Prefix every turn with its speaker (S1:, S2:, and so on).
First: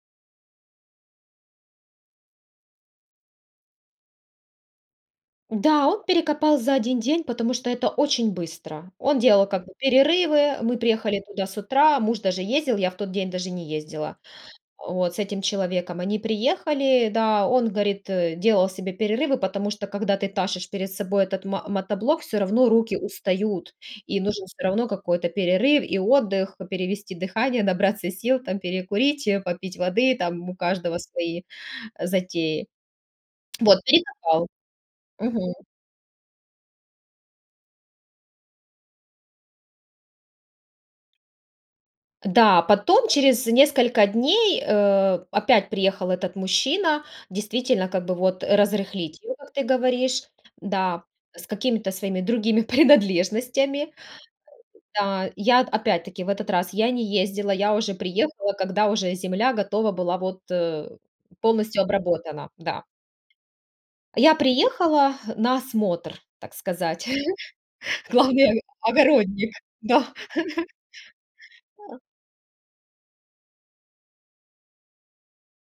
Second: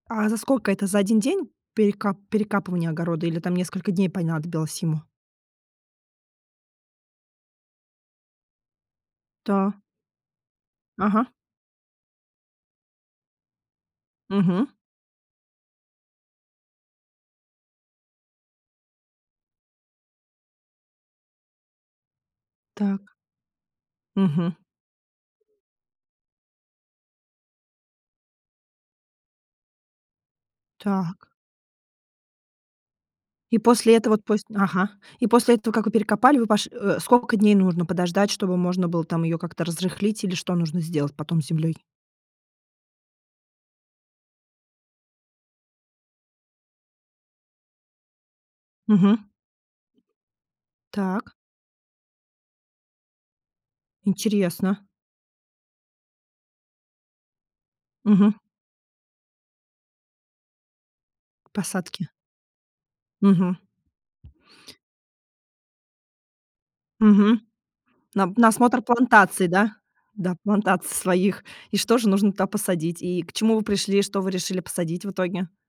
S1: А за сколько? Это за 1 день перека перекапывания огорода, или там несколько дней понадобилось ему?
S2: Да, он перекопал за 1 день, потому что это очень быстро. Он делал как бы
S1: Та
S2: перерывы. Мы приехали
S1: Ага.
S2: туда с утра, муж даже ездил, я в тот день даже не ездила.
S1: Мгм.
S2: Вот. С этим человеком они приехали, да, он, говорит, э, делал себе перерывы, потому что, когда ты тащишь перед собой этот мо мотоблок, всё равно руки
S1: Так.
S2: устают, и нужен
S1: Мгм.
S2: всё равно какой-то перерыв и отдых, п перевести дыхание, набраться сил там, перекурить, попить воды. Там у каждого
S1: Так.
S2: свои затеи.
S1: И
S2: Вот,
S1: после
S2: и
S1: этого т пос
S2: копал.
S1: Ага. И
S2: Мгм.
S1: после этого, как вы перекопали, вы пош Э, сколько дней нужно подождать, чтобы можно было там ее как-то разрыхлить, или что нужно сделать потом с землей?
S2: Да, потом, через несколько дней, э, опять приехал этот мужчина, действительно, как бы вот разрыхлить
S1: Мгм.
S2: его, как ты говоришь Да,
S1: Так.
S2: с какими-то своими другими принадлежностями.
S1: Интересно.
S2: Да. Я, т опять-таки, в этот раз я не ездила, я уже
S1: Мгм.
S2: приехала, когда уже земля готова была вот, э,
S1: К
S2: полностью
S1: посадке.
S2: обработана. Да.
S1: Мгм.
S2: Я приехала на осмотр, так сказать.
S1: Мгм. На на
S2: Главный
S1: осмотр плантаций,
S2: ог-огородник.
S1: да?
S2: Да.
S1: Да, плантаций своих. И что же нужно туда посадить? И к чему вы пришли, что вы решили посадить в итоге?